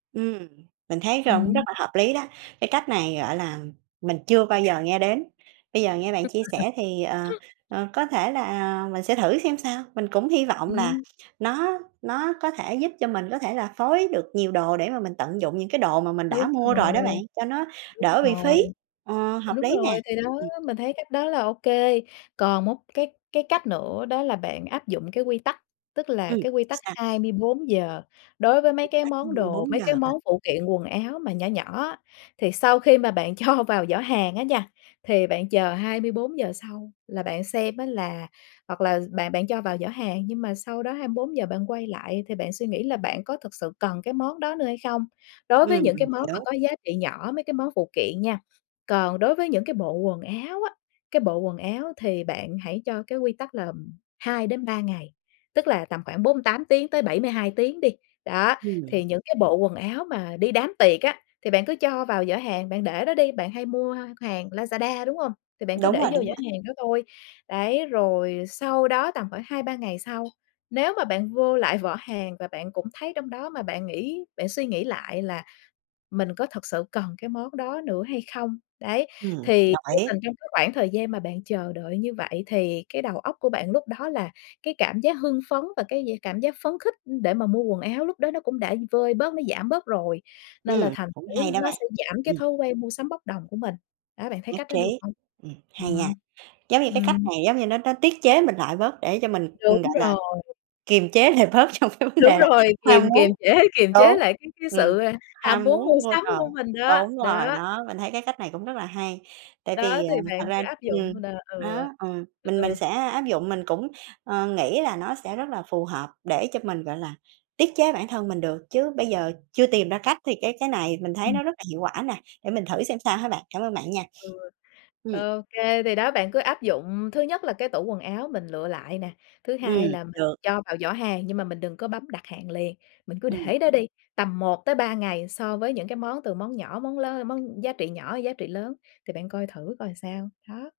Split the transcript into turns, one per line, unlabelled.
Ừm. Mình thấy
Ừm
cũng rất
hưm.
là hợp lý đó. Cái cách này, gọi là, mình chưa bao giờ nghe đến. Bây giờ nghe bạn chia sẻ thì, ờ,
[unintelligible]
ờ, có thể là mình sẽ thử xem sao. Mình cũng hy vọng là
Ừm.
nó nó có thể giúp cho mình có thể là phối được nhiều đồ để mà mình tận dụng những cái đồ mà mình
Đúng
đã mua rồi
rồi.
đó bạn, cho nó
Đúng
đỡ bị
rồi.
phí. Ờ, hợp
Đúng
lý nè.
rồi, thì đó,
Ừm.
mình thấy cách đó là ô kê. Còn một cái cái cách nữa đó là bạn áp dụng cái quy tắc, tức là
Ừm.
cái quy tắc
Sao?
24 giờ đối với mấy
Quy
cái
tắc hai
món
mươi
đồ,
bốn
mấy
giờ
cái
hả?
món phụ kiện quần áo mà nhỏ nhỏ á. Thì sau khi mà bạn cho vào giỏ hàng á nha, thì bạn chờ 24 giờ sau là bạn xem á là hoặc là bạn bạn cho vào giỏ hàng nhưng mà sau đó 24 giờ bạn quay lại, thì bạn suy nghĩ là bạn có thực sự cần cái món đó nữa hay không? Đối với
Ừm.
những cái
Mình
món mà
hiểu.
có giá trị nhỏ, mấy cái món phụ kiện nha. Còn đối với những cái bộ quần áo á, cái bộ quần áo thì bạn hãy cho cái quy tắc là, ừm, 2-3 ngày, tức là tầm khoảng 48 tiếng tới 72 tiếng đi. Đó, thì
Ừm.
những cái bộ quần áo mà đi đám tiệc á thì bạn cứ cho vào giỏ hàng, bạn để đó đi. Bạn hay mua hàng Lazada, đúng hông? Thì bạn cứ
Đúng
để
rồi,
vô
đúng
giỏ
rồi.
hàng đó thôi. Đấy, rồi sau đó tầm khoảng 2-3 ngày sau, nếu mà bạn vô lại vỏ hàng và bạn cũng thấy trong đó mà bạn nghĩ bạn suy nghĩ lại là mình có thực sự cần cái món đó nữa hay không? Đấy,
Ừm,
thì
đồng
vô
ý.
tình trong cái khoảng thời gian mà bạn chờ đợi như vậy thì cái đầu óc của bạn lúc đó là cái cảm giác hưng phấn và cái d cảm giác phấn khích để mà mua quần áo lúc đó nó cũng đã vơi bớt, nó giảm bớt rồi, nên là
Ừm.
thành
Cũng
thử
hay đó
nó
bạn.
sẽ giảm cái
Ừm.
thói quen mua sắm bốc đồng của mình. Đó, bạn thấy
Nhất
cách đó được
trí.
hông?
Ừm,
Ừm
hay nha.
hưm.
Giống như cái cách
Ừm.
này giống như nó nó tiết chế mình lại bớt để cho mình,
Đúng
gọi là,
rồi!
kiềm chế lại bớt trong cái vấn
Đúng
đề là
rồi!
ham
Kiềm kiềm
muốn
chế, kiềm chế
đúng,
lại cái cái
ừm,
sự, à, ham
ham
muốn mua
muốn mua
sắm
đồ,
của mình đó,
đúng rồi.
đó.
Đó, mình thấy cái cách này cũng rất là hay. Tại
Đó,
vì,
thì
à, thật
bạn cứ
ra
áp dụng
ừm,
là
đó.
ừ.
Ờ,
Ừ,
mình
ừ.
mình sẽ áp dụng, mình cũng, ờ, nghĩ là nó sẽ rất là phù hợp để cho mình, gọi là, tiết chế bản thân mình được, chứ bây giờ chưa tìm ra cách thì cái cái này mình thấy
Ừm.
nó rất là hiệu quả nè, để mình thử xem sao ha bạn. Cảm ơn bạn nha!
Ừ.
Ừm.
Ô kê, thì đó bạn cứ áp dụng, thứ nhất là cái tủ quần áo mình lựa lại nè, thứ hai
Ừm.
là mình
Được.
cho vào giỏ hàng nhưng mà mình đừng có bấm đặt hàng liền, mình cứ
Ừm.
để đó đi, tầm 1-3 ngày so với những cái món từ món nhỏ, món lớ món giá trị nhỏ, giá trị lớn. Thì bạn coi thử coi sao, đó.